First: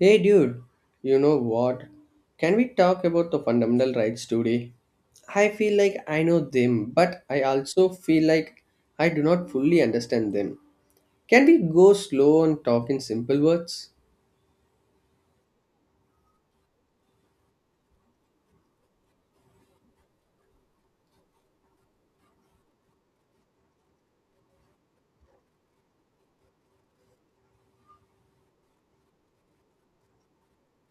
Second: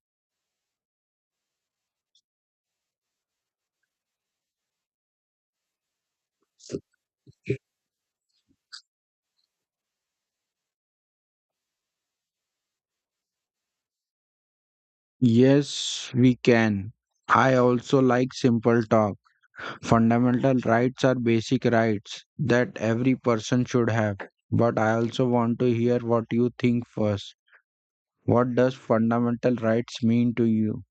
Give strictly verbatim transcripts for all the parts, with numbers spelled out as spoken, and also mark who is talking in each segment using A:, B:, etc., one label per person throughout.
A: Hey dude, you know what? Can we talk about the fundamental rights today? I feel like I know them, but I also feel like I do not fully understand them. Can we go slow and talk in simple words?
B: Yes, we can. I also like simple talk. Fundamental rights are basic rights that every person should have. But I also want to hear what you think first. What does fundamental rights mean to you?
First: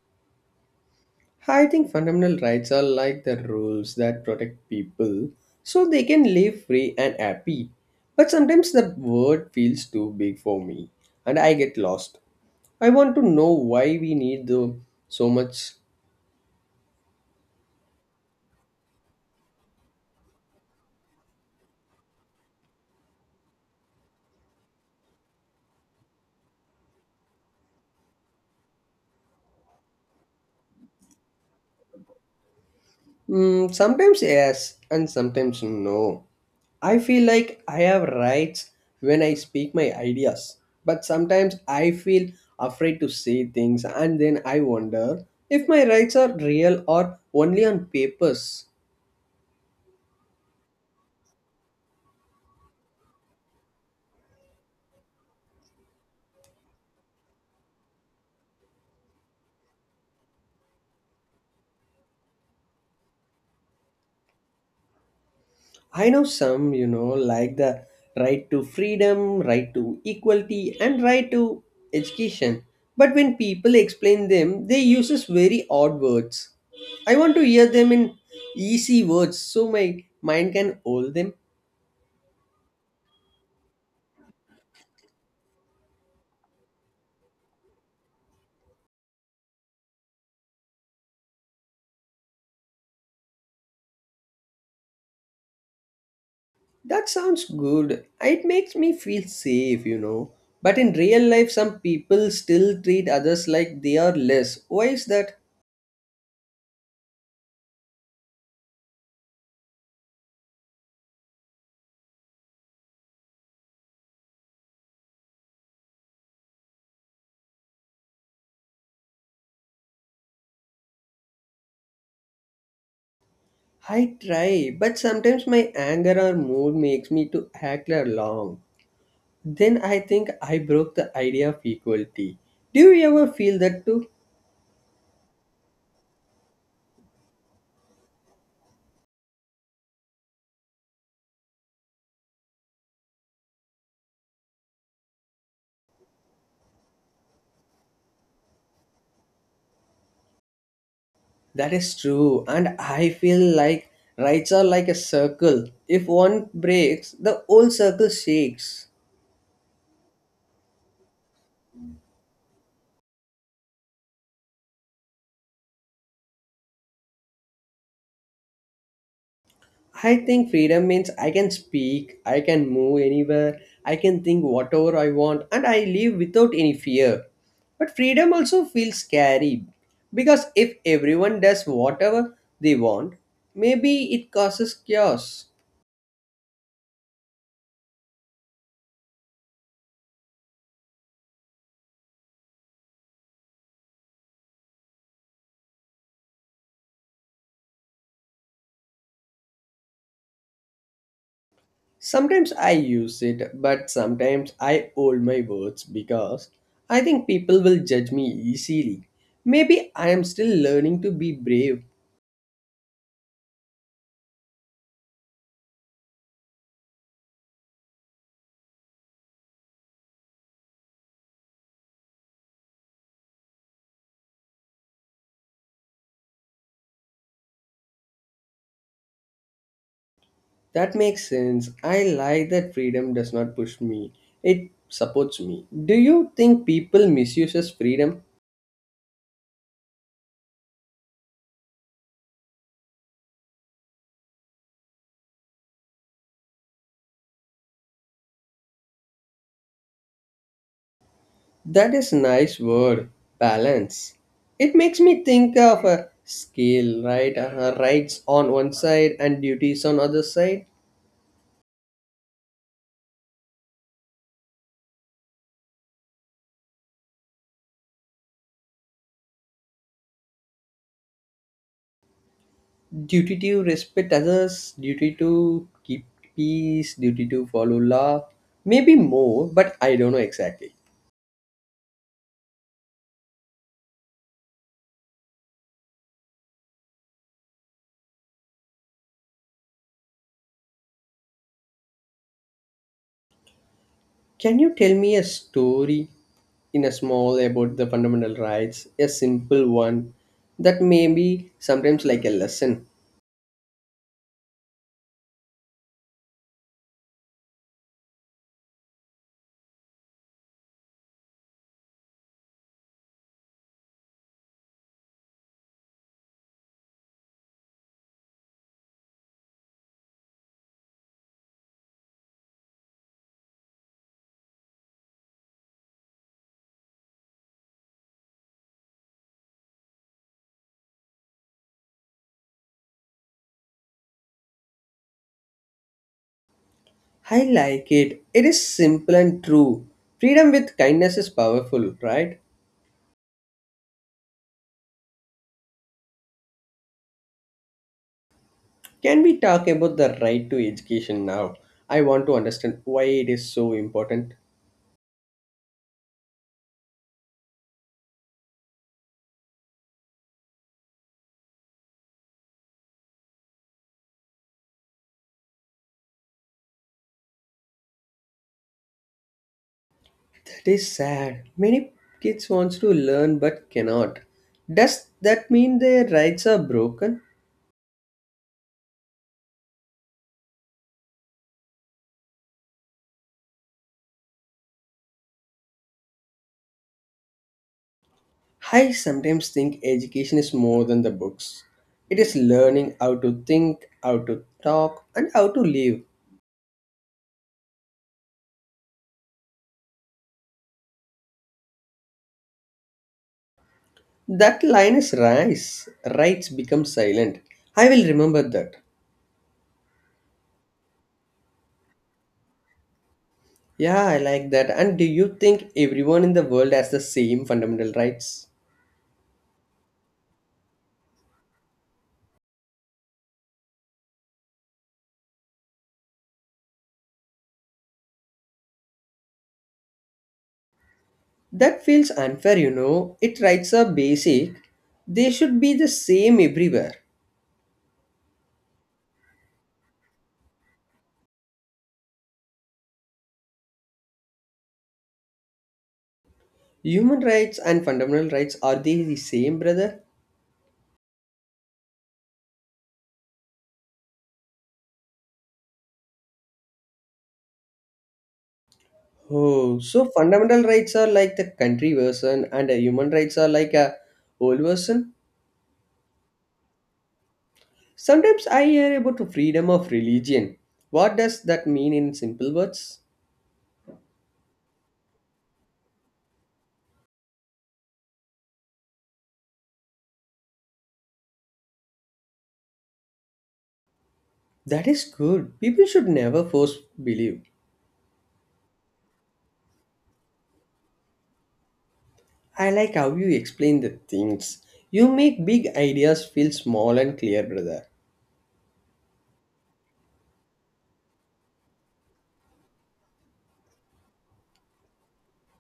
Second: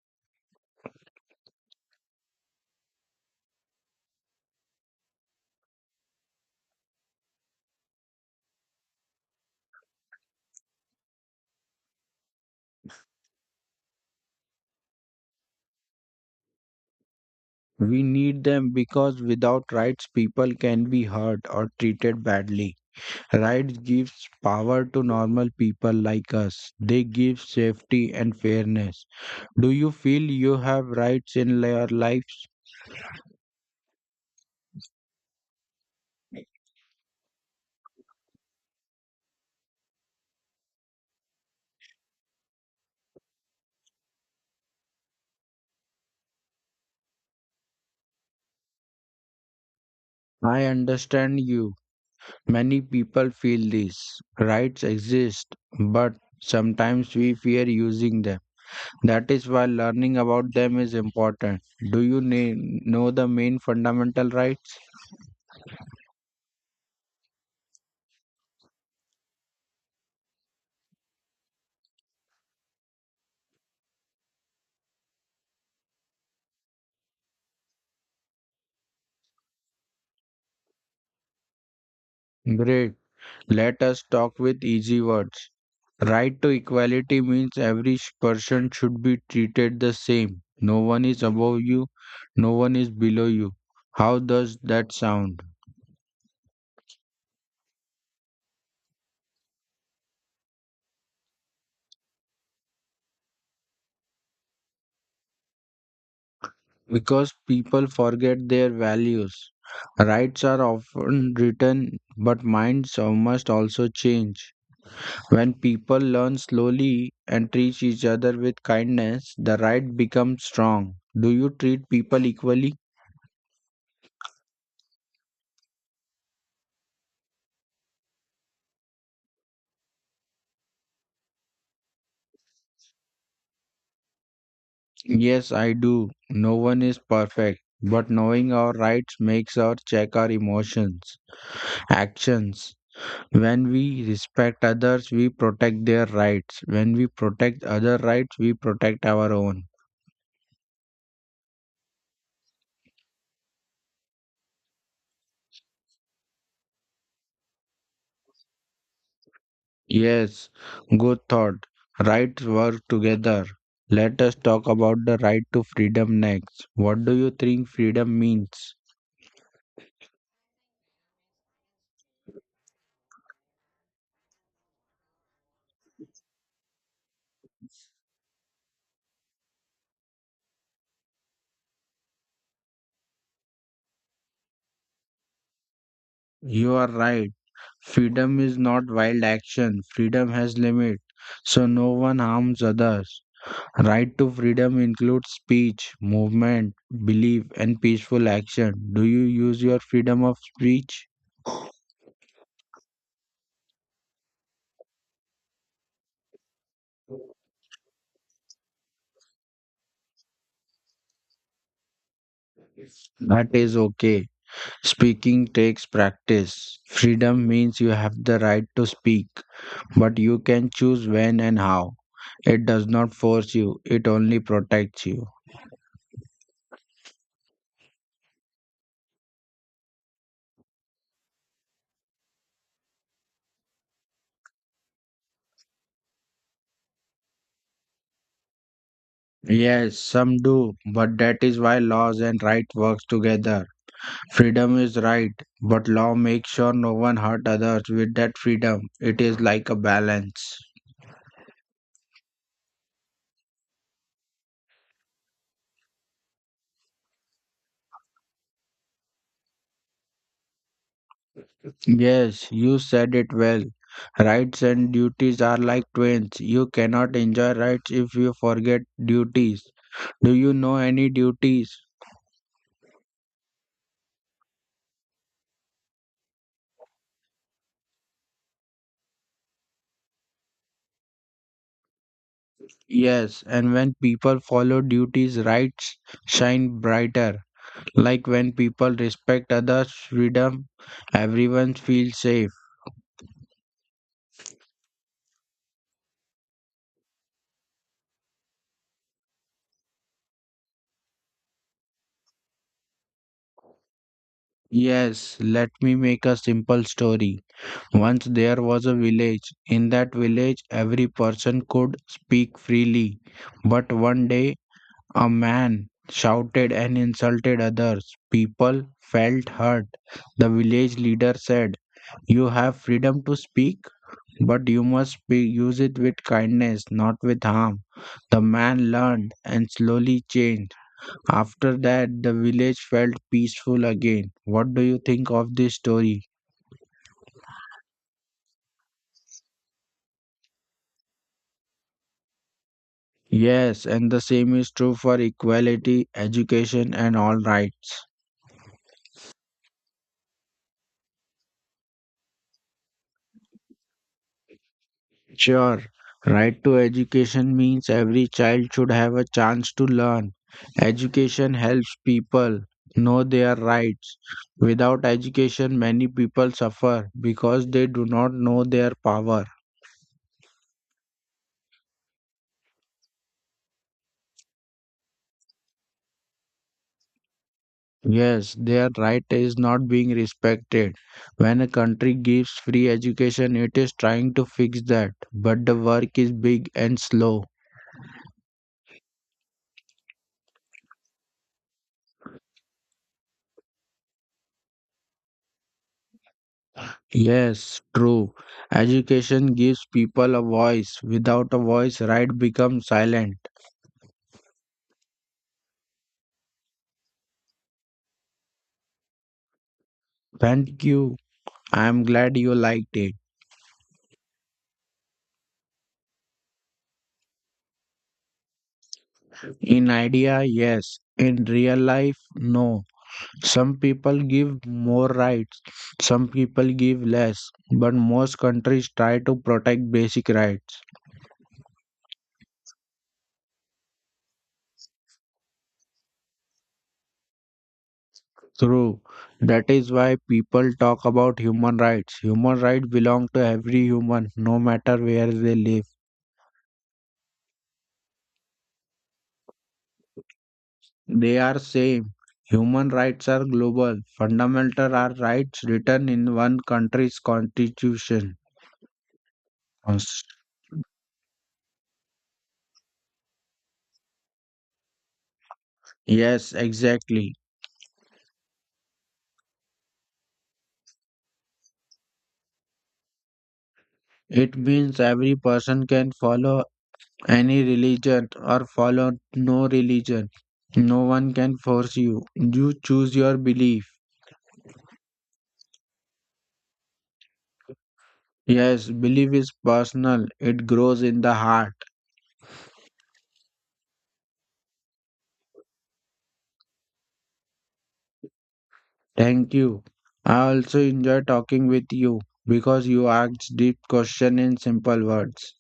A: I think fundamental rights are like the rules that protect people so they can live free and happy. But sometimes the word feels too big for me and I get lost. I want to know why we need the so much.
B: We need them because without rights, people can be hurt or treated badly. Rights gives power to normal people like us. They give safety and fairness. Do you feel you have rights in your life?
A: Mm, sometimes yes, and sometimes no. I feel like I have rights when I speak my ideas, but sometimes I feel afraid to say things, and then I wonder if my rights are real or only on papers.
B: I understand you. Many people feel this. Rights exist, but sometimes we fear using them. That is why learning about them is important. Do you na- know the main fundamental rights?
A: I know some, you know, like the right to freedom, right to equality, and right to education. But when people explain them, they uses very odd words. I want to hear them in easy words so my mind can hold them.
B: Great. Let us talk with easy words. Right to equality means every sh- person should be treated the same. No one is above you, no one is below you. How does that sound?
A: That sounds good. It makes me feel safe, you know. But in real life, some people still treat others like they are less. Why is that?
B: Because people forget their values. Rights are often written, but minds must also change. When people learn slowly and treat each other with kindness, the right becomes strong. Do you treat people equally?
A: I try, but sometimes my anger or mood makes me to act along. Then I think I broke the idea of equality. Do you ever feel that too?
B: Yes, I do. No one is perfect, but knowing our rights makes us check our emotions, actions. When we respect others, we protect their rights. When we protect other rights, we protect our own.
A: That is true, and I feel like rights are like a circle. If one breaks, the whole circle shakes.
B: Yes, good thought. Rights work together. Let us talk about the right to freedom next. What do you think freedom means?
A: I think freedom means I can speak, I can move anywhere, I can think whatever I want, and I live without any fear. But freedom also feels scary because if everyone does whatever they want, maybe it causes chaos.
B: You are right. Freedom is not wild action. Freedom has limit, so no one harms others. Right to freedom includes speech, movement, belief, and peaceful action. Do you use your freedom of speech?
A: Sometimes I use it, but sometimes I hold my words because I think people will judge me easily. Maybe I am still learning to be brave.
B: That is okay. Speaking takes practice. Freedom means you have the right to speak, but you can choose when and how. It does not force you, it only protects you.
A: That makes sense. I like that freedom does not push me, it supports me. Do you think people misuses freedom?
B: Yes, some do, but that is why laws and right works together. Freedom is right, but law makes sure no one hurt others with that freedom. It is like a balance.
A: That is nice word, balance. It makes me think of a scale, right? Uh, rights on one side and duties on other side.
B: Yes, you said it well. Rights and duties are like twins. You cannot enjoy rights if you forget duties. Do you know any duties?
A: Duty to respect others, duty to keep peace, duty to follow law, maybe more, but I don't know exactly.
B: Yes, and when people follow duties, rights shine brighter. Like when people respect others' freedom, everyone feels safe.
A: Can you tell me a story in a small about the fundamental rights, a simple one that may be sometimes like a lesson?
B: Yes, let me make a simple story. Once there was a village. In that village, every person could speak freely. But one day, a man shouted and insulted others. People felt hurt. The village leader said, "You have freedom to speak, but you must be, use it with kindness, not with harm." The man learned and slowly changed. After that, the village felt peaceful again. What do you think of this story?
A: I like it. It is simple and true. Freedom with kindness is powerful, right?
B: Yes, and the same is true for equality, education, and all rights.
A: Can we talk about the right to education now? I want to understand why it is so important.
B: Sure, right to education means every child should have a chance to learn. Education helps people know their rights. Without education, many people suffer because they do not know their power.
A: That is sad. Many kids wants to learn but cannot. Does that mean their rights are broken?
B: Yes, their right is not being respected. When a country gives free education, it is trying to fix that, but the work is big and slow.
A: I sometimes think education is more than the books. It is learning how to think, how to talk, and how to live.
B: Yes, true. Education gives people a voice. Without a voice, right becomes silent.
A: That line is rice. Rights become silent. I will remember that.
B: Thank you. I am glad you liked it.
A: Yeah, I like that. And do you think everyone in the world has the same fundamental rights?
B: In idea, yes. In real life, no. Some people give more rights, some people give less. But most countries try to protect basic rights.
A: That feels unfair, you know. It rights are basic. They should be the same everywhere.
B: True. That is why people talk about human rights. Human rights belong to every human, no matter where they live.
A: Human rights and fundamental rights are they the same, brother?
B: They are saying human rights are global. Fundamental are rights written in one country's constitution.
A: Oh, so
B: Cons-
A: fundamental rights are like the country version and uh, human rights are like a old version?
B: Yes, exactly.
A: Sometimes I hear about the freedom of religion. What does that mean in simple words?
B: It means every person can follow any religion or follow no religion. No one can force you. You choose your belief.
A: That is good. People should never force believe.
B: Yes, belief is personal. It grows in the heart.
A: I like how you explain the things. You make big ideas feel small and clear, brother.
B: Thank you. I also enjoy talking with you because you ask deep question in simple words.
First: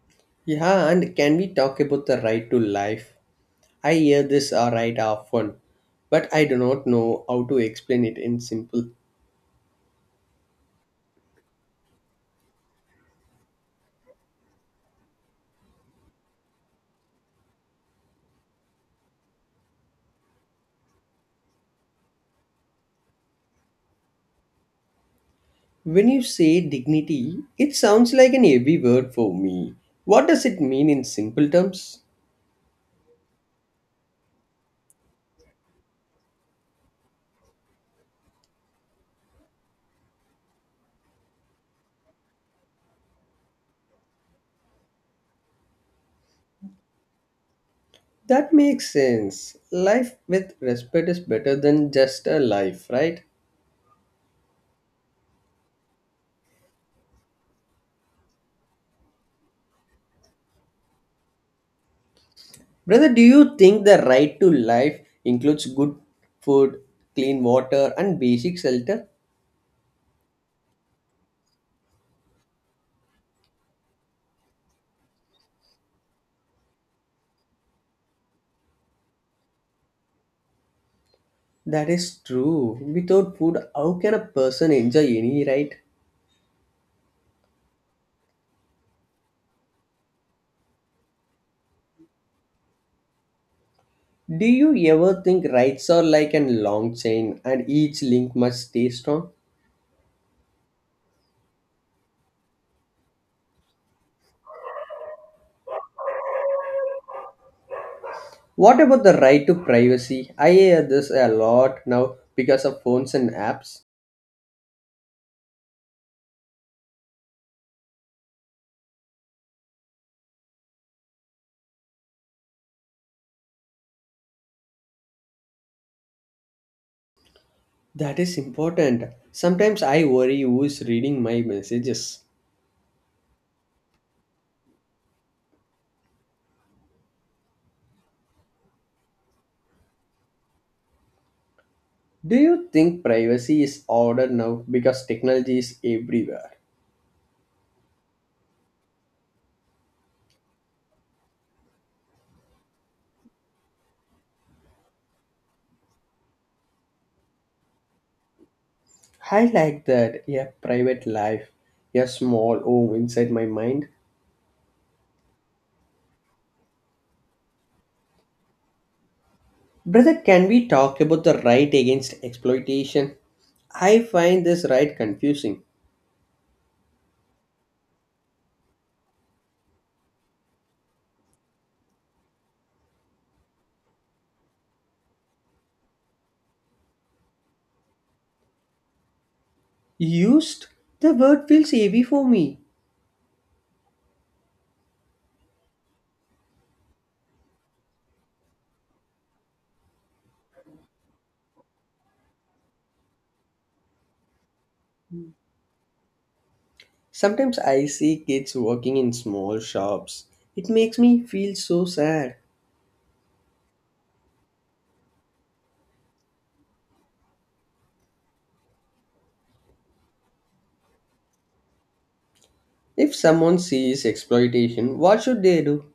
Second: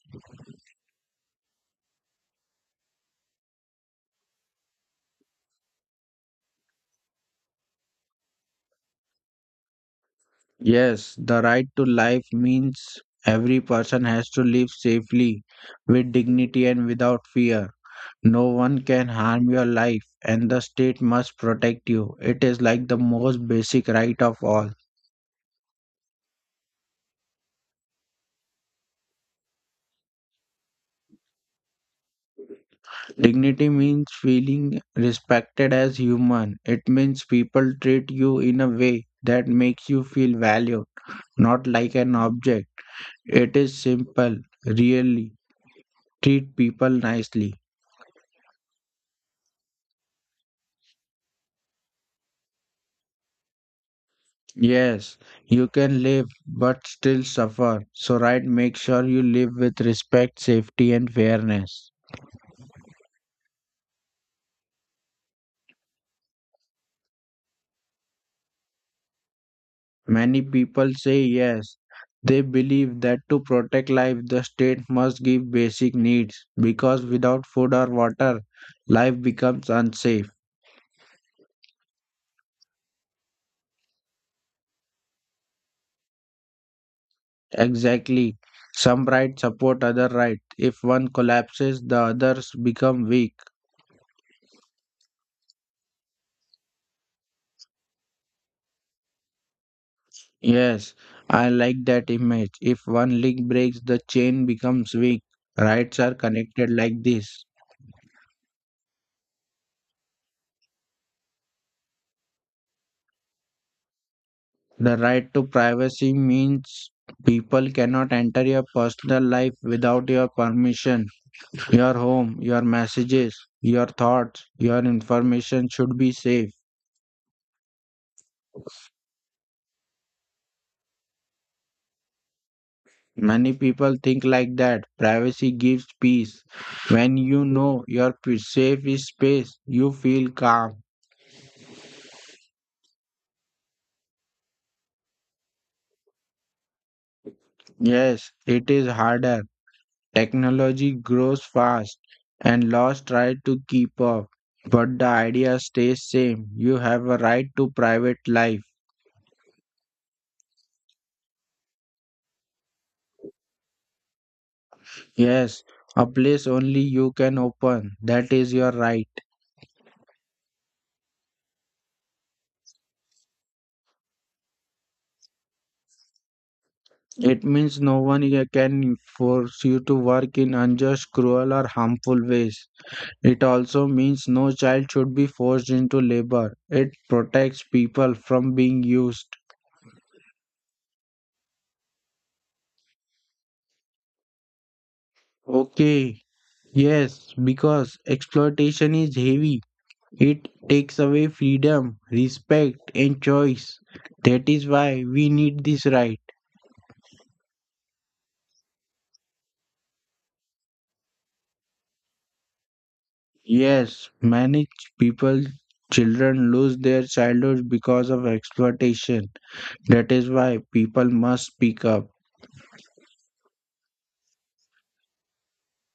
A: Yeah, and can we talk about the right to life? I hear this uh, right often, but I do not know how to explain it in simple.
B: Yes, the right to life means every person has to live safely, with dignity and without fear. No one can harm your life, and the state must protect you. It is like the most basic right of all.
A: When you say dignity, it sounds like an heavy word for me. What does it mean in simple terms?
B: Dignity means feeling respected as human. It means people treat you in a way that makes you feel valued, not like an object. It is simple, really. Treat people nicely.
A: That makes sense. Life with respect is better than just a life, right?
B: Yes, you can live but still suffer. So, right, make sure you live with respect, safety, and fairness.
A: Brother, do you think the right to life includes good food, clean water, and basic shelter?
B: Many people say yes. They believe that to protect life, the state must give basic needs because without food or water, life becomes unsafe.
A: That is true. Without food, how can a person enjoy any ride?
B: Exactly. Some rights support other rights. If one collapses, the others become weak.
A: Do you ever think rides are like a long chain and each link must stay strong?
B: Yes, I like that image. If one link breaks, the chain becomes weak. Rights are connected like this.
A: What about the right to privacy? I hear this a lot now because of phones and apps.
B: The right to privacy means people cannot enter your personal life without your permission. Your home, your messages, your thoughts, your information should be safe.
A: That is important. Sometimes I worry who is reading my messages.
B: Many people think like that. Privacy gives peace. When you know your p- safe is space, you feel calm.
A: Do you think privacy is ordered now because technology is everywhere?
B: Yes, it is harder. Technology grows fast and laws try to keep up, but the idea stays same. You have a right to private life.
A: I like that. Yeah, private life. A small home inside my mind.
B: Yes, a place only you can open. That is your right.
A: Brother, can we talk about the right against exploitation? I find this right confusing.
B: It means no one here can force you to work in unjust, cruel, or harmful ways. It also means no child should be forced into labor. It protects people from being used.
A: Used? The word feels heavy for me.
B: Okay, yes, because exploitation is heavy. It takes away freedom, respect, and choice. That is why we need this right.
A: Sometimes I see kids working in small shops. It makes me feel so sad.
B: Yes, many people, children lose their childhood because of exploitation. That is why people must speak up.
A: If someone sees exploitation, what should they do?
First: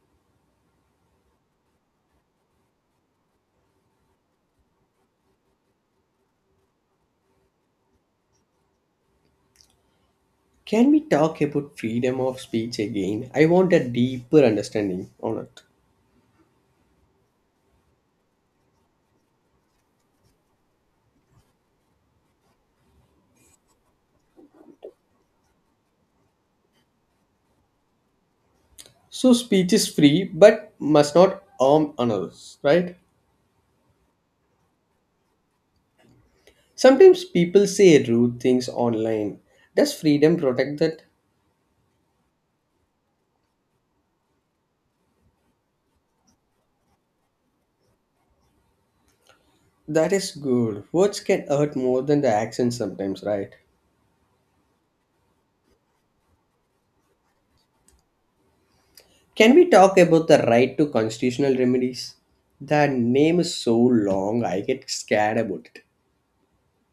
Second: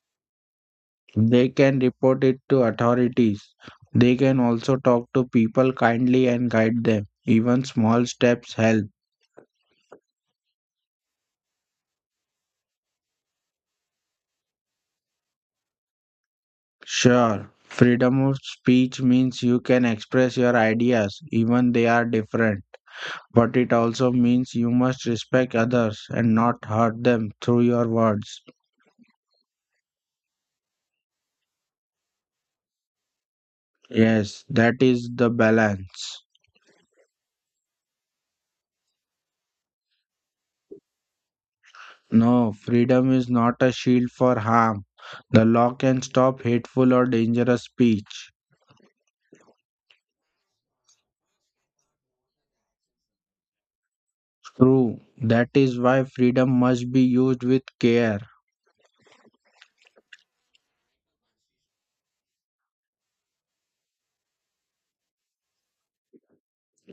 B: They can report it to authorities. They can also talk to people kindly and guide them. Even small steps help.
A: Can we talk about freedom of speech again? I want a deeper understanding on it.
B: Sure, freedom of speech means you can express your ideas, even they are different. But it also means you must respect others and not hurt them through your words.
A: So, speech is free but must not harm others, right?
B: Yes, that is the balance.
A: Sometimes people say rude things online. Does freedom protect that?
B: No, freedom is not a shield for harm. The law can stop hateful or dangerous speech.
A: That is good. Words can hurt more than the actions sometimes, right?
B: True, that is why freedom must be used with care.
A: Can we talk about the right to constitutional remedies? The name is so long, I get scared about it.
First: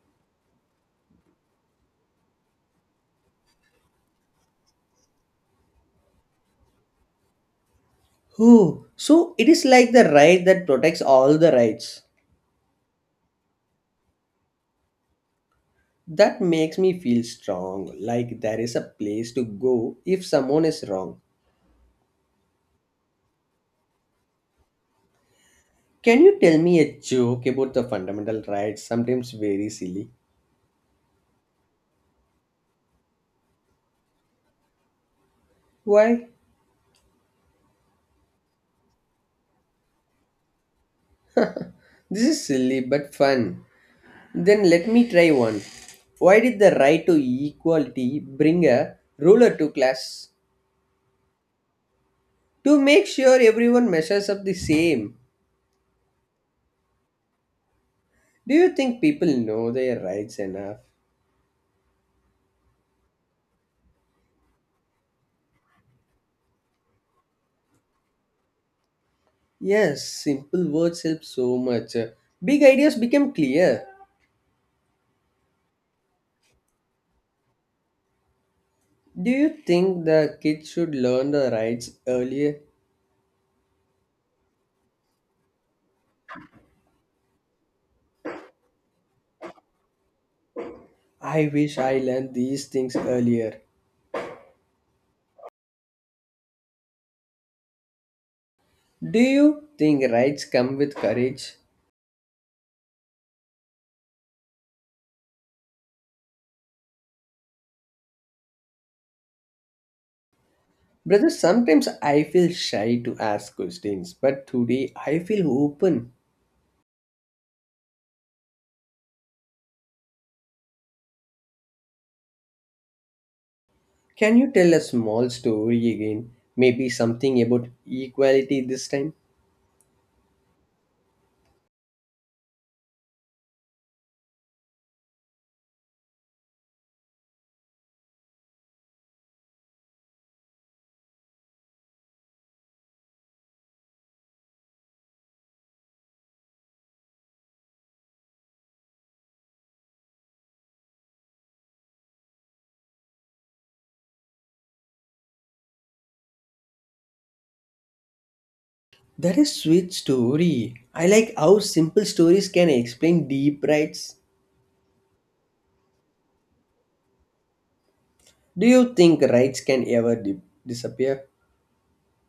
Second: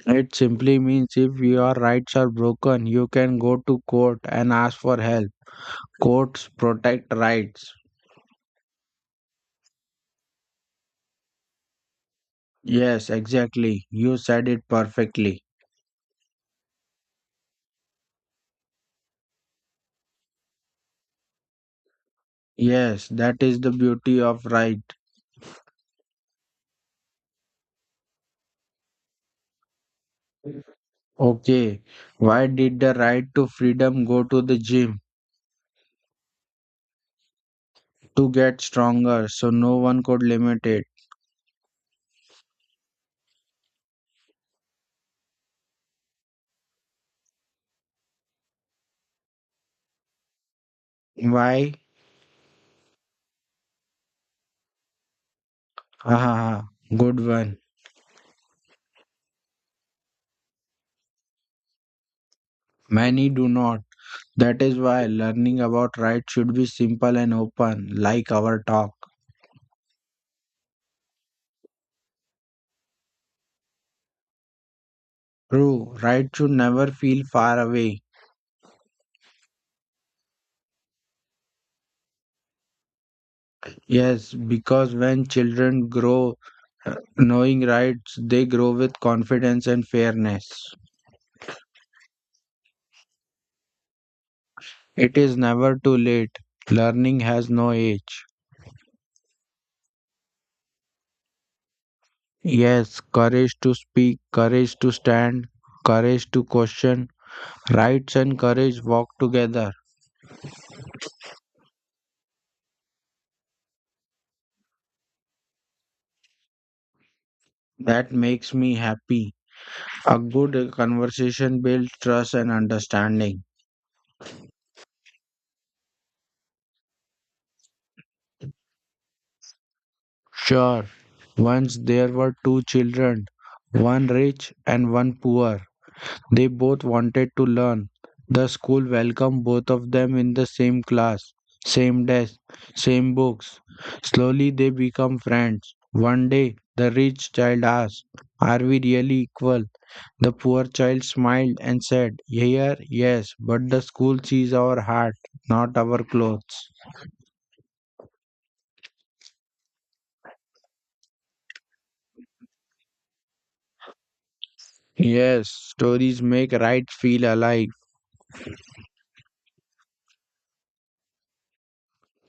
B: It simply means if your rights are broken, you can go to court and ask for help. Courts protect rights.
A: Oh, so it is like the right that protects all the rights.
B: Yes, exactly. You said it perfectly.
A: That makes me feel strong, like there is a place to go if someone is wrong.
B: Yes, that is the beauty of right.
A: Can you tell me a joke about the fundamental rights? Sometimes very silly.
B: Okay, why did the right to freedom go to the gym?
A: Why?
B: To get stronger, so no one could limit it.
A: This is silly but fun. Then let me try one. Why did the right to equality bring a ruler to class?
B: Why?
A: To make sure everyone measures up the same.
B: Ha ha ha! Good one.
A: Do you think people know their rights enough?
B: Many do not. That is why learning about right should be simple and open, like our talk.
A: Yes, simple words help so much. Big ideas become clear.
B: True, right should never feel far away.
A: Do you think the kids should learn the rights earlier?
B: Yes, because when children grow uh, knowing rights, they grow with confidence and fairness.
A: I wish I learned these things earlier.
B: It is never too late. Learning has no age.
A: Do you think rights come with courage?
B: Yes, courage to speak, courage to stand, courage to question. Rights and courage walk together.
A: Brother, sometimes I feel shy to ask questions, but today I feel open.
B: That makes me happy. A good conversation builds trust and understanding.
A: Can you tell a small story again? Maybe something about equality this time?
B: Sure, once there were two children, one rich and one poor. They both wanted to learn. The school welcomed both of them in the same class, same desk, same books. Slowly they become friends. One day, the rich child asked, "Are we really equal?" The poor child smiled and said, "Here, yes, but the school sees our heart, not our clothes."
A: That is sweet story. I like how simple stories can explain deep rights.
B: Yes, stories make rights feel alive.
A: Do you think rights can ever di- disappear?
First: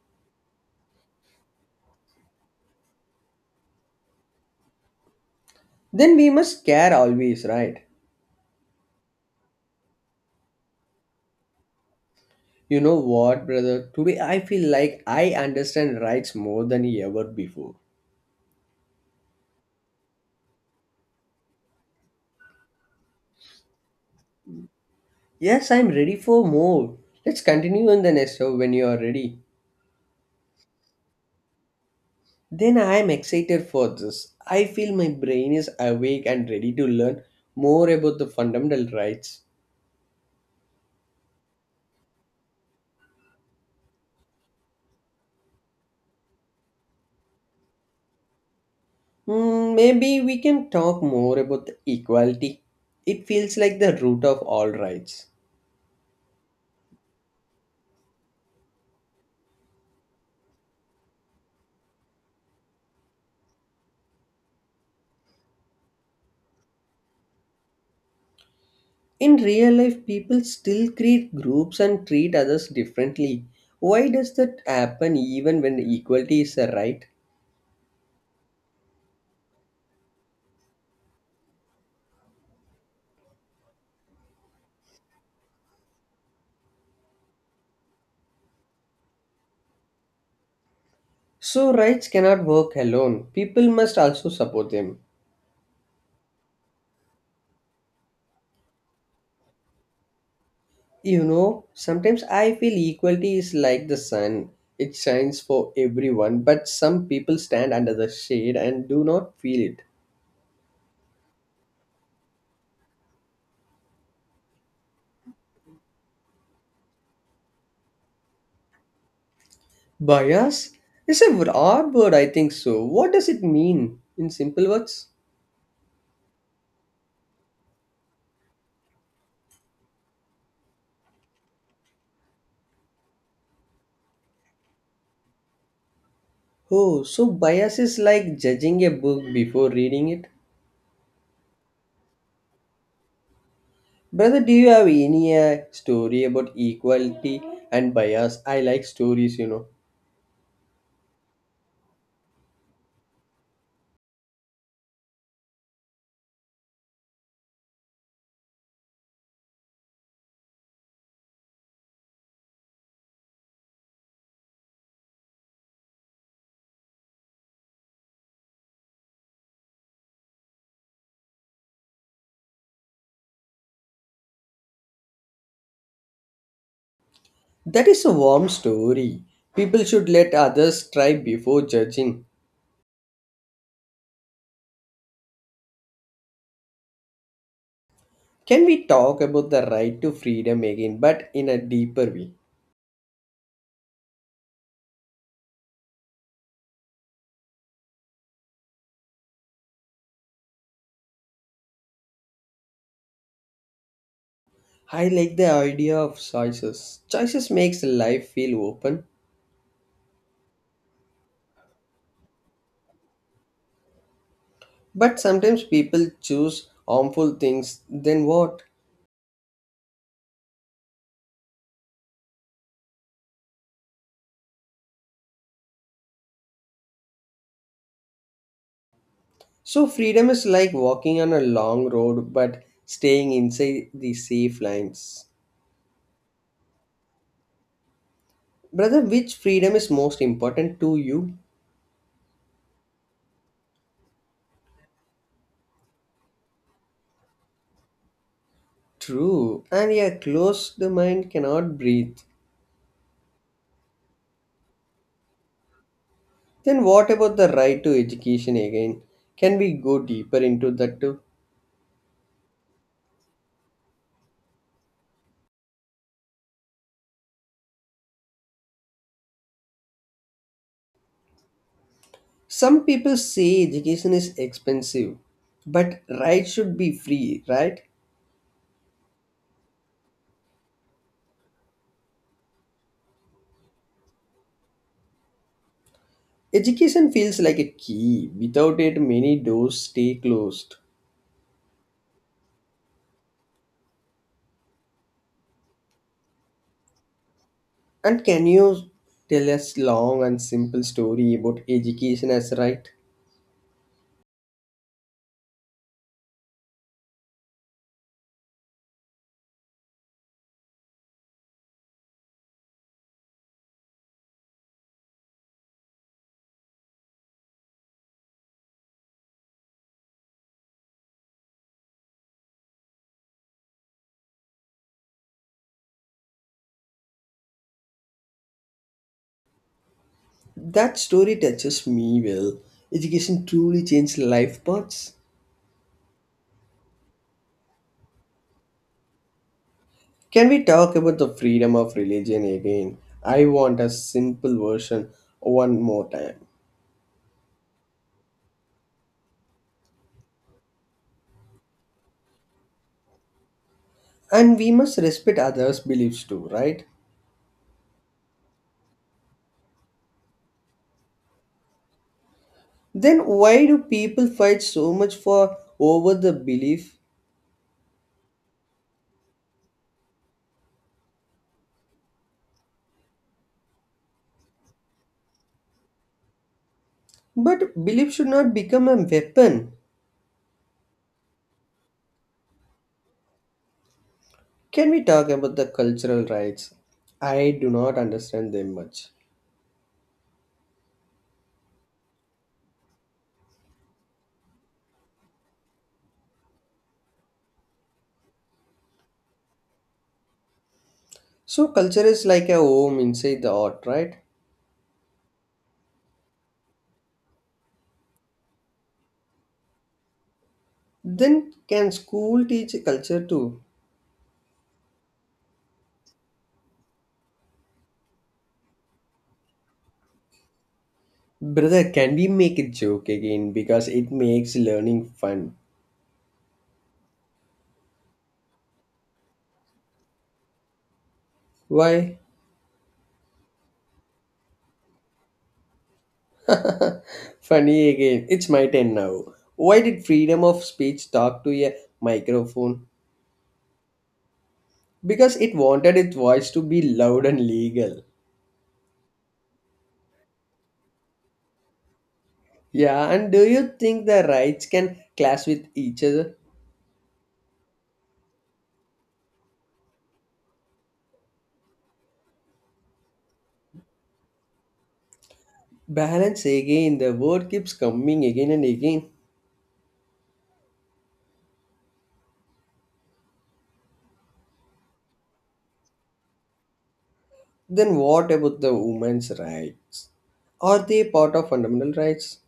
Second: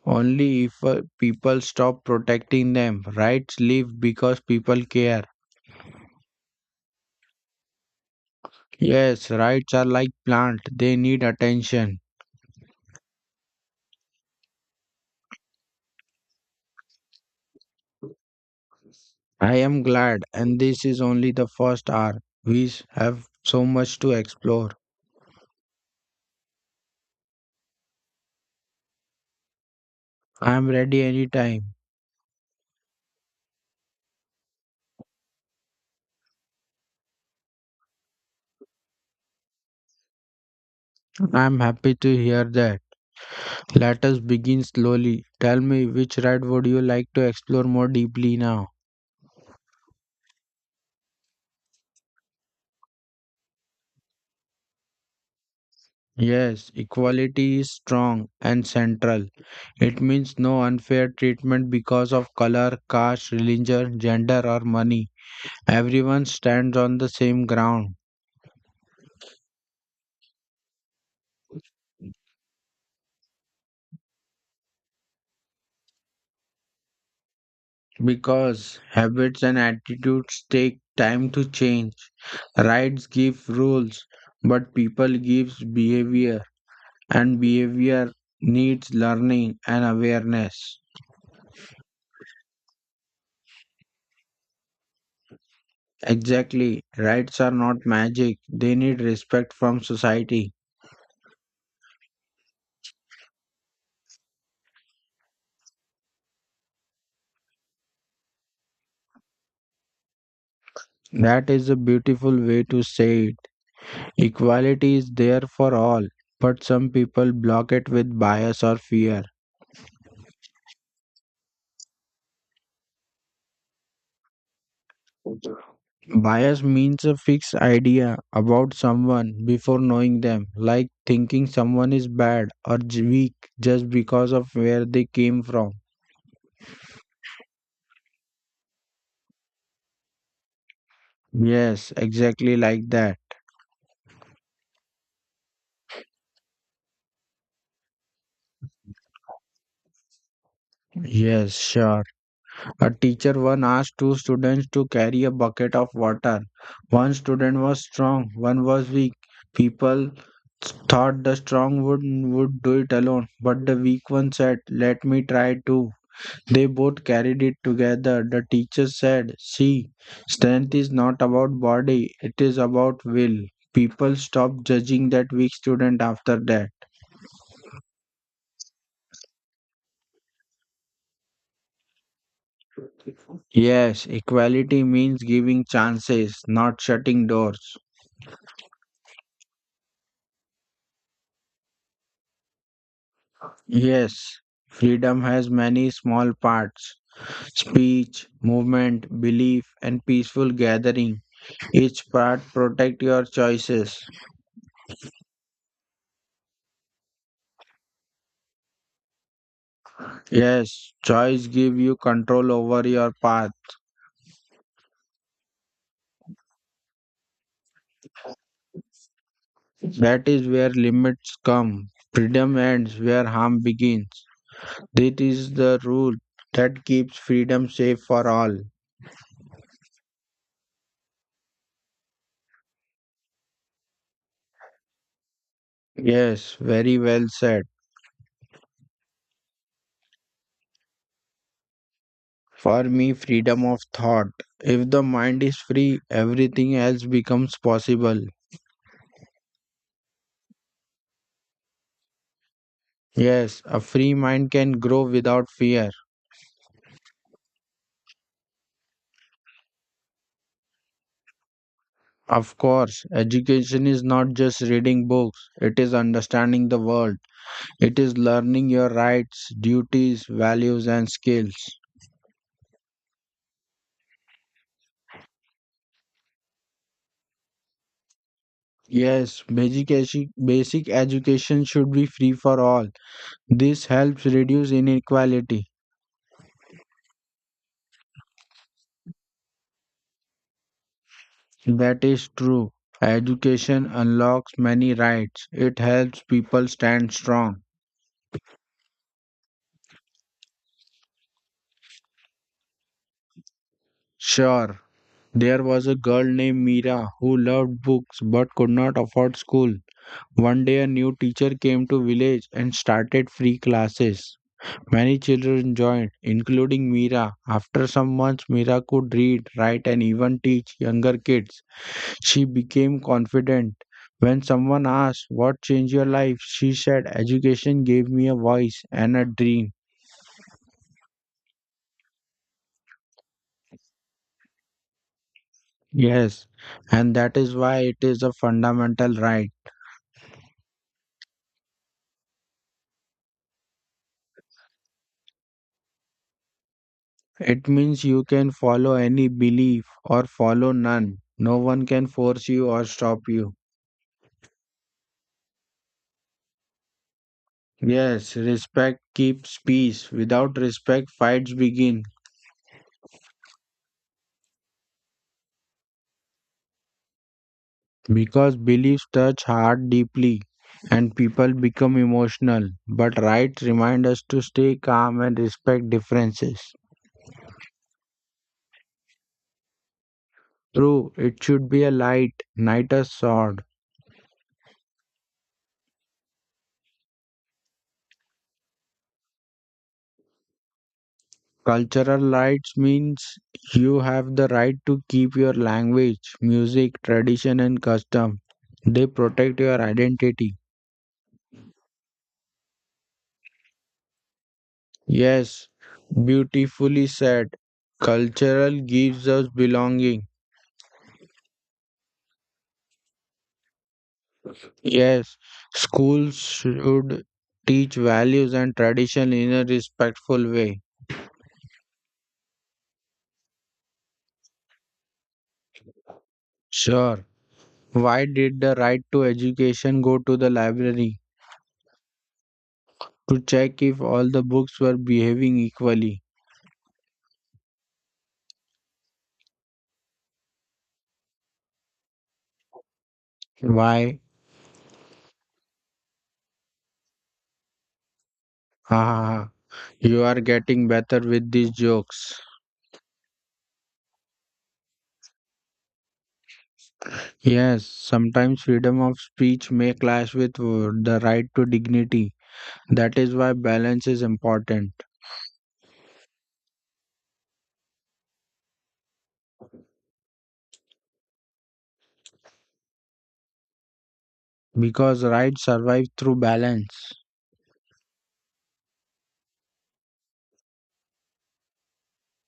B: Only if uh, people stop protecting them, rights live because people care.
A: Then we must care always, right?
B: Yes, rights are like plant, they need attention.
A: You know what, brother? Today I feel like I understand rights more than ever before.
B: I am glad, and this is only the first hour. We s- have so much to explore.
A: Yes, I'm ready for more. Let's continue in the next show when you are ready.
B: I am ready anytime.
A: Then I am excited for this. I feel my brain is awake and ready to learn more about the fundamental rights.
B: I am happy to hear that. Let us begin slowly. Tell me which right would you like to explore more deeply now?
A: Hmm, maybe we can talk more about the equality. It feels like the root of all rights.
B: Yes, equality is strong and central. It means no unfair treatment because of color, caste, religion, gender, or money. Everyone stands on the same ground.
A: In real life, people still create groups and treat others differently. Why does that happen even when equality is a right?
B: Because habits and attitudes take time to change. Rights give rules, but people gives behavior, and behavior needs learning and awareness.
A: So, rights cannot work alone. People must also support them.
B: Exactly, rights are not magic, they need respect from society.
A: You know, sometimes I feel equality is like the sun. It shines for everyone, but some people stand under the shade and do not feel it.
B: That is a beautiful way to say it. Equality is there for all, but some people block it with bias or fear.
A: Bias is a broad word, I think so. What does it mean in simple words?
B: Bias means a fixed idea about someone before knowing them, like thinking someone is bad or j- weak just because of where they came from.
A: Oh, so bias is like judging a book before reading it.
B: Yes, exactly like that.
A: Brother, do you have any uh, story about equality and bias? I like stories, you know.
B: Yes, sure. A teacher once asked two students to carry a bucket of water. One student was strong, one was weak. People thought the strong would would do it alone, but the weak one said, "Let me try too." They both carried it together. The teacher said, "See, strength is not about body, it is about will." People stop judging that weak student after that.
A: That is a warm story. People should let others try before judging.
B: Yes, equality means giving chances, not shutting doors.
A: Can we talk about the right to freedom again, but in a deeper way?
B: Yes, freedom has many small parts: speech, movement, belief, and peaceful gathering. Each part protect your choices.
A: I like the idea of choices. Choices makes life feel open,
B: Yes, choice give you control over your path.
A: but sometimes people choose harmful things. Then what?
B: That is where limits come. Freedom ends where harm begins. This is the rule that keeps freedom safe for all.
A: So freedom is like walking on a long road, but staying inside the safe lines.
B: Yes, very well said.
A: Brother, which freedom is most important to you?
B: For me, freedom of thought. If the mind is free, everything else becomes possible.
A: True, and a closed mind cannot breathe.
B: Yes, a free mind can grow without fear.
A: Then what about the right to education again? Can we go deeper into that too?
B: Of course, education is not just reading books, it is understanding the world. It is learning your rights, duties, values, and skills.
A: Some people say education is expensive, but right should be free, right?
B: Yes, basic, edu- basic education should be free for all. This helps reduce inequality.
A: Education feels like a key. Without it, many doors stay closed.
B: That is true. Education unlocks many rights. It helps people stand strong.
A: And can you tell us long and simple story about education as right?
B: Sure, there was a girl named Mira who loved books but could not afford school. One day a new teacher came to village and started free classes. Many children joined, including Mira. After some months, Mira could read, write and even teach younger kids. She became confident. When someone asked, "What changed your life?" she said, "Education gave me a voice and a dream."
A: That story touches me well. Education truly changed life paths.
B: Yes, and that is why it is a fundamental right.
A: Can we talk about the freedom of religion again? I want a simple version one more time.
B: It means you can follow any belief or follow none. No one can force you or stop you.
A: And we must respect others' beliefs too, right?
B: Yes, respect keeps peace. Without respect, fights begin.
A: Then why do people fight so much for over the belief?
B: Because beliefs touch heart deeply, and people become emotional, but rights remind us to stay calm and respect differences.
A: But belief should not become a weapon.
B: True, it should be a light, not a sword.
A: Can we talk about the cultural rights? I do not understand them much.
B: Cultural rights means you have the right to keep your language, music, tradition and custom. They protect your identity.
A: So culture is like a home inside the art, right?
B: Yes, beautifully said. Cultural gives us belonging.
A: Then can school teach culture too?
B: Yes, schools should teach values and tradition in a respectful way.
A: Brother, can we make a joke again because it makes learning fun?
B: Sure. Why did the right to education go to the library?
A: Why?
B: To check if all the books were behaving equally.
A: Funny again. It's my turn now. Why did freedom of speech talk to a microphone?
B: Why?
A: Because it wanted its voice to be loud and legal.
B: Ha ha ha! You are getting better with these jokes.
A: Yeah, and do you think the rights can clash with each other?
B: Yes, sometimes freedom of speech may clash with uh, the right to dignity. That is why balance is important,
A: Balance again, the word keeps coming again and again.
B: because rights survive through balance.
A: Then what about the women's rights? Are they part of fundamental rights?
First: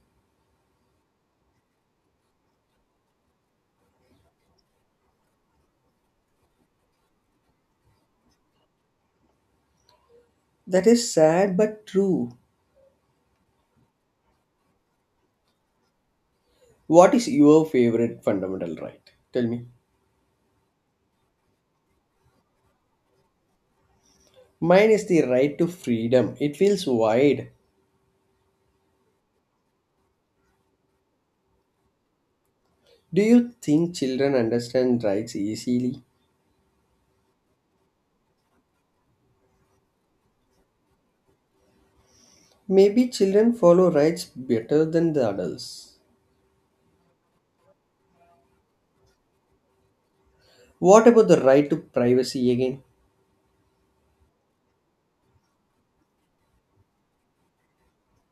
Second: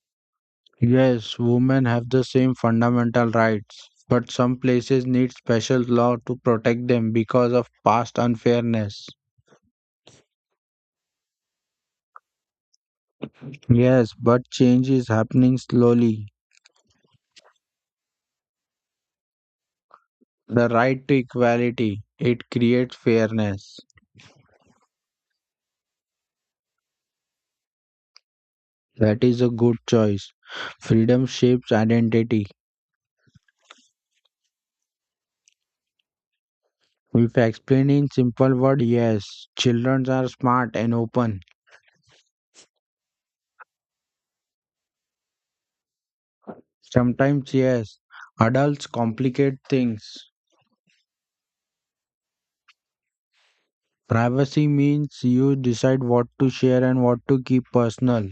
B: Yes, women have the same fundamental rights, but some places need special law to protect them because of past unfairness.
A: That is sad but true.
B: Yes, but change is happening slowly.
A: What is your favorite fundamental right? Tell me.
B: The right to equality, it creates fairness.
A: Mine is the right to freedom. It feels wide.
B: That is a good choice. Freedom shapes identity.
A: Do you think children understand rights easily?
B: If explained in simple words, yes, children are smart and open.
A: Maybe children follow rights better than the adults.
B: Sometimes, yes, adults complicate things.
A: What about the right to privacy again?
B: Privacy means you decide what to share and what to keep personal.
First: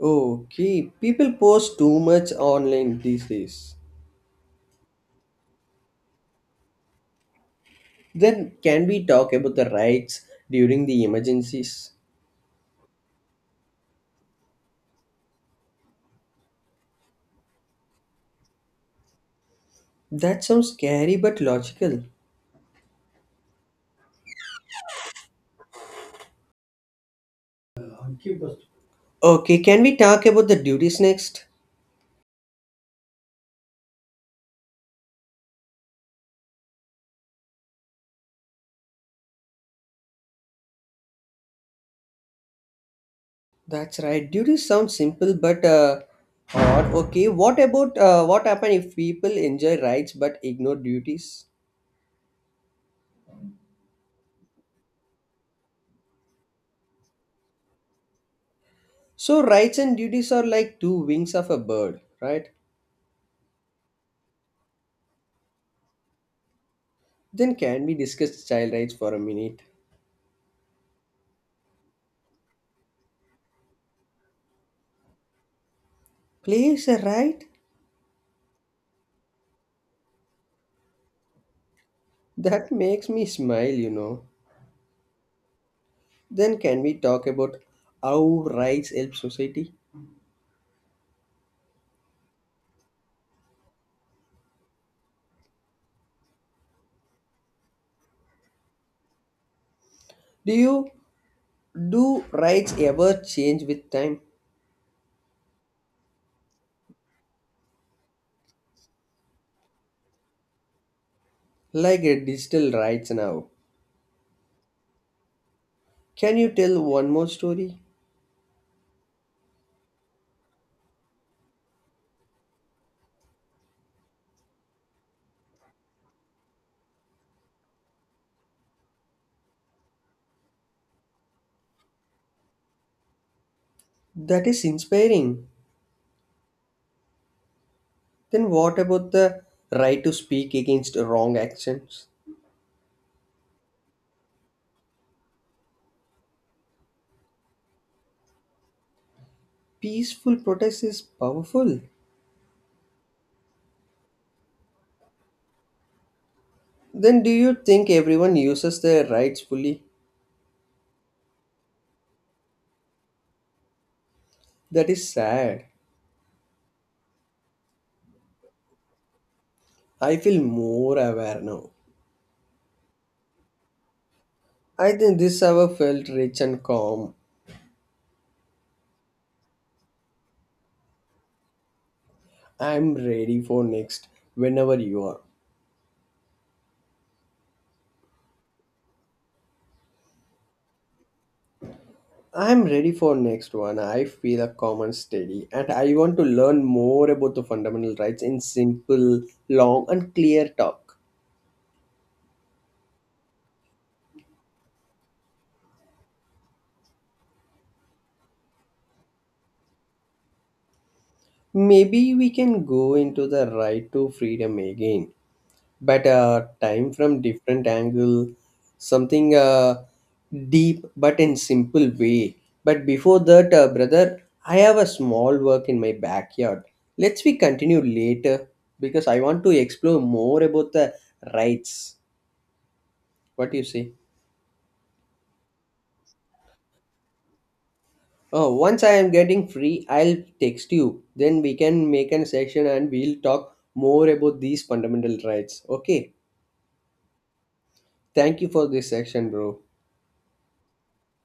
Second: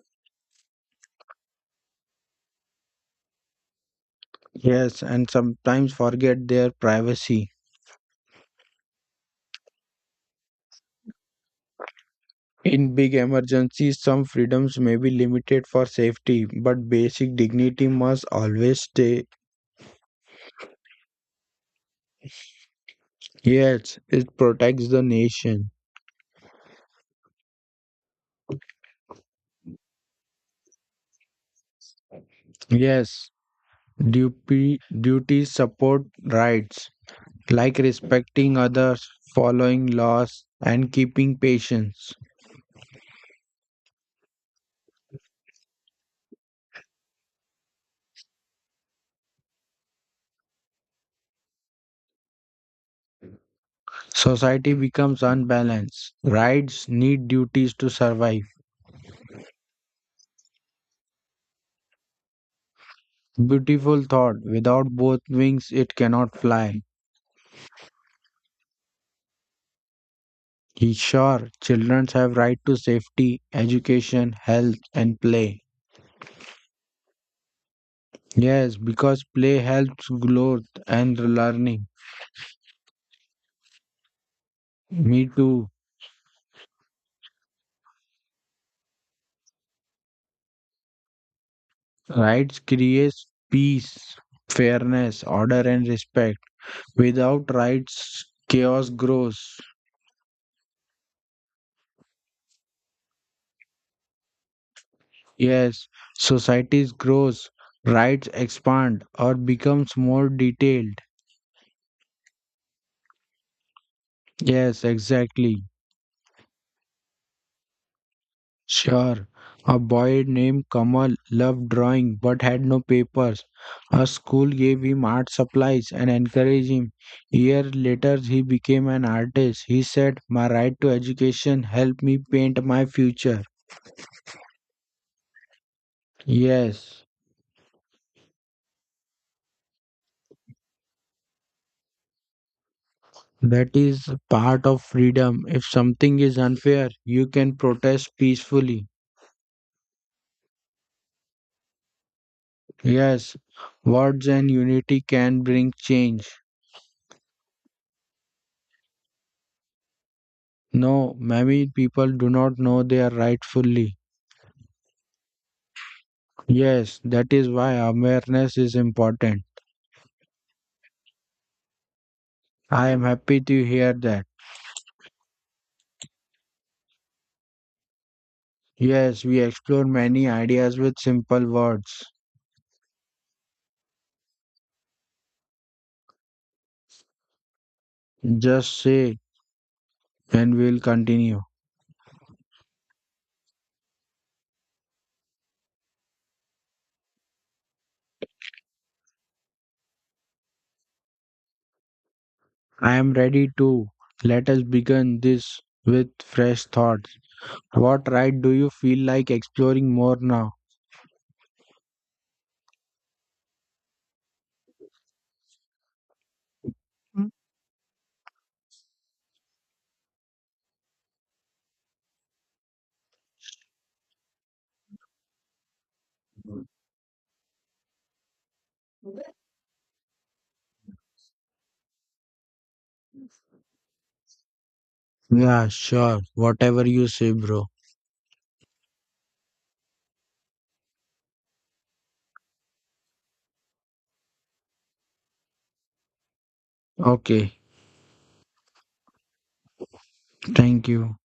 A: Okay, people post too much online these days.
B: Yes, and sometimes forget their privacy.
A: Then can we talk about the rights during the emergencies?
B: In big emergencies, some freedoms may be limited for safety, but basic dignity must always stay.
A: That sounds scary but logical.
B: Yes, it protects the nation.
A: Okay, can we talk about the duties next?
B: Yes, duty, duties support rights, like respecting others, following laws, and keeping patience.
A: That's right. Duties sound simple but uh, odd. Okay, what about uh, what happen if people enjoy rights but ignore duties?
B: Society becomes unbalanced. Rights need duties to survive.
A: So rights and duties are like two wings of a bird, right?
B: Beautiful thought. Without both wings, it cannot fly.
A: Then can we discuss child rights for a minute?
B: He- Sure, children have right to safety, education, health, and play.
A: Please, a right?
B: Yes, because play helps growth and learning.
A: That makes me smile, you know.
B: Me too.
A: Then can we talk about how rights help society?
B: Rights creates peace, fairness, order, and respect. Without rights, chaos grows.
A: Do you do rights ever change with time?
B: Yes, societies grows, rights expand or becomes more detailed.
A: Like uh, digital rights now.
B: Yes, exactly.
A: Can you tell one more story?
B: Sure. A boy named Kamal loved drawing but had no papers. A school gave him art supplies and encouraged him. Year later he became an artist. He said, "My right to education helped me paint my future."
A: That is inspiring.
B: Yes,
A: Then what about the right to speak against wrong actions?
B: that is part of freedom. If something is unfair, you can protest peacefully.
A: Peaceful protest is powerful.
B: Yes, words and unity can bring change.
A: Then do you think everyone uses their rights fully?
B: No, many people do not know their right fully.
A: That is sad.
B: Yes, that is why awareness is important.
A: I feel more aware now.
B: I am happy to hear that.
A: I think this hour felt rich and calm.
B: Yes, we explore many ideas with simple words.
A: I'm ready for next whenever you are.
B: Just say, and we'll continue.
A: I'm ready for next one. I feel a calm and steady and I want to learn more about the fundamental rights in simple, long and clear talk.
B: I am ready too. Let us begin this with fresh thoughts. What right do you feel like exploring more now?
A: Maybe we can go into the right to freedom again, but uh, time from different angle, something uh, deep but in simple way. But before that, uh, brother, I have a small work in my backyard.
B: Mm.
A: Let's we continue later because I want to explore more about the rights. What do you say?
B: Yeah, sure. Whatever you say, bro.
A: Oh, once I am getting free, I'll text you. Then we can make an session and we'll talk more about these fundamental rights, okay?
B: Okay.
A: Thank you for this session, bro.
B: Thank you.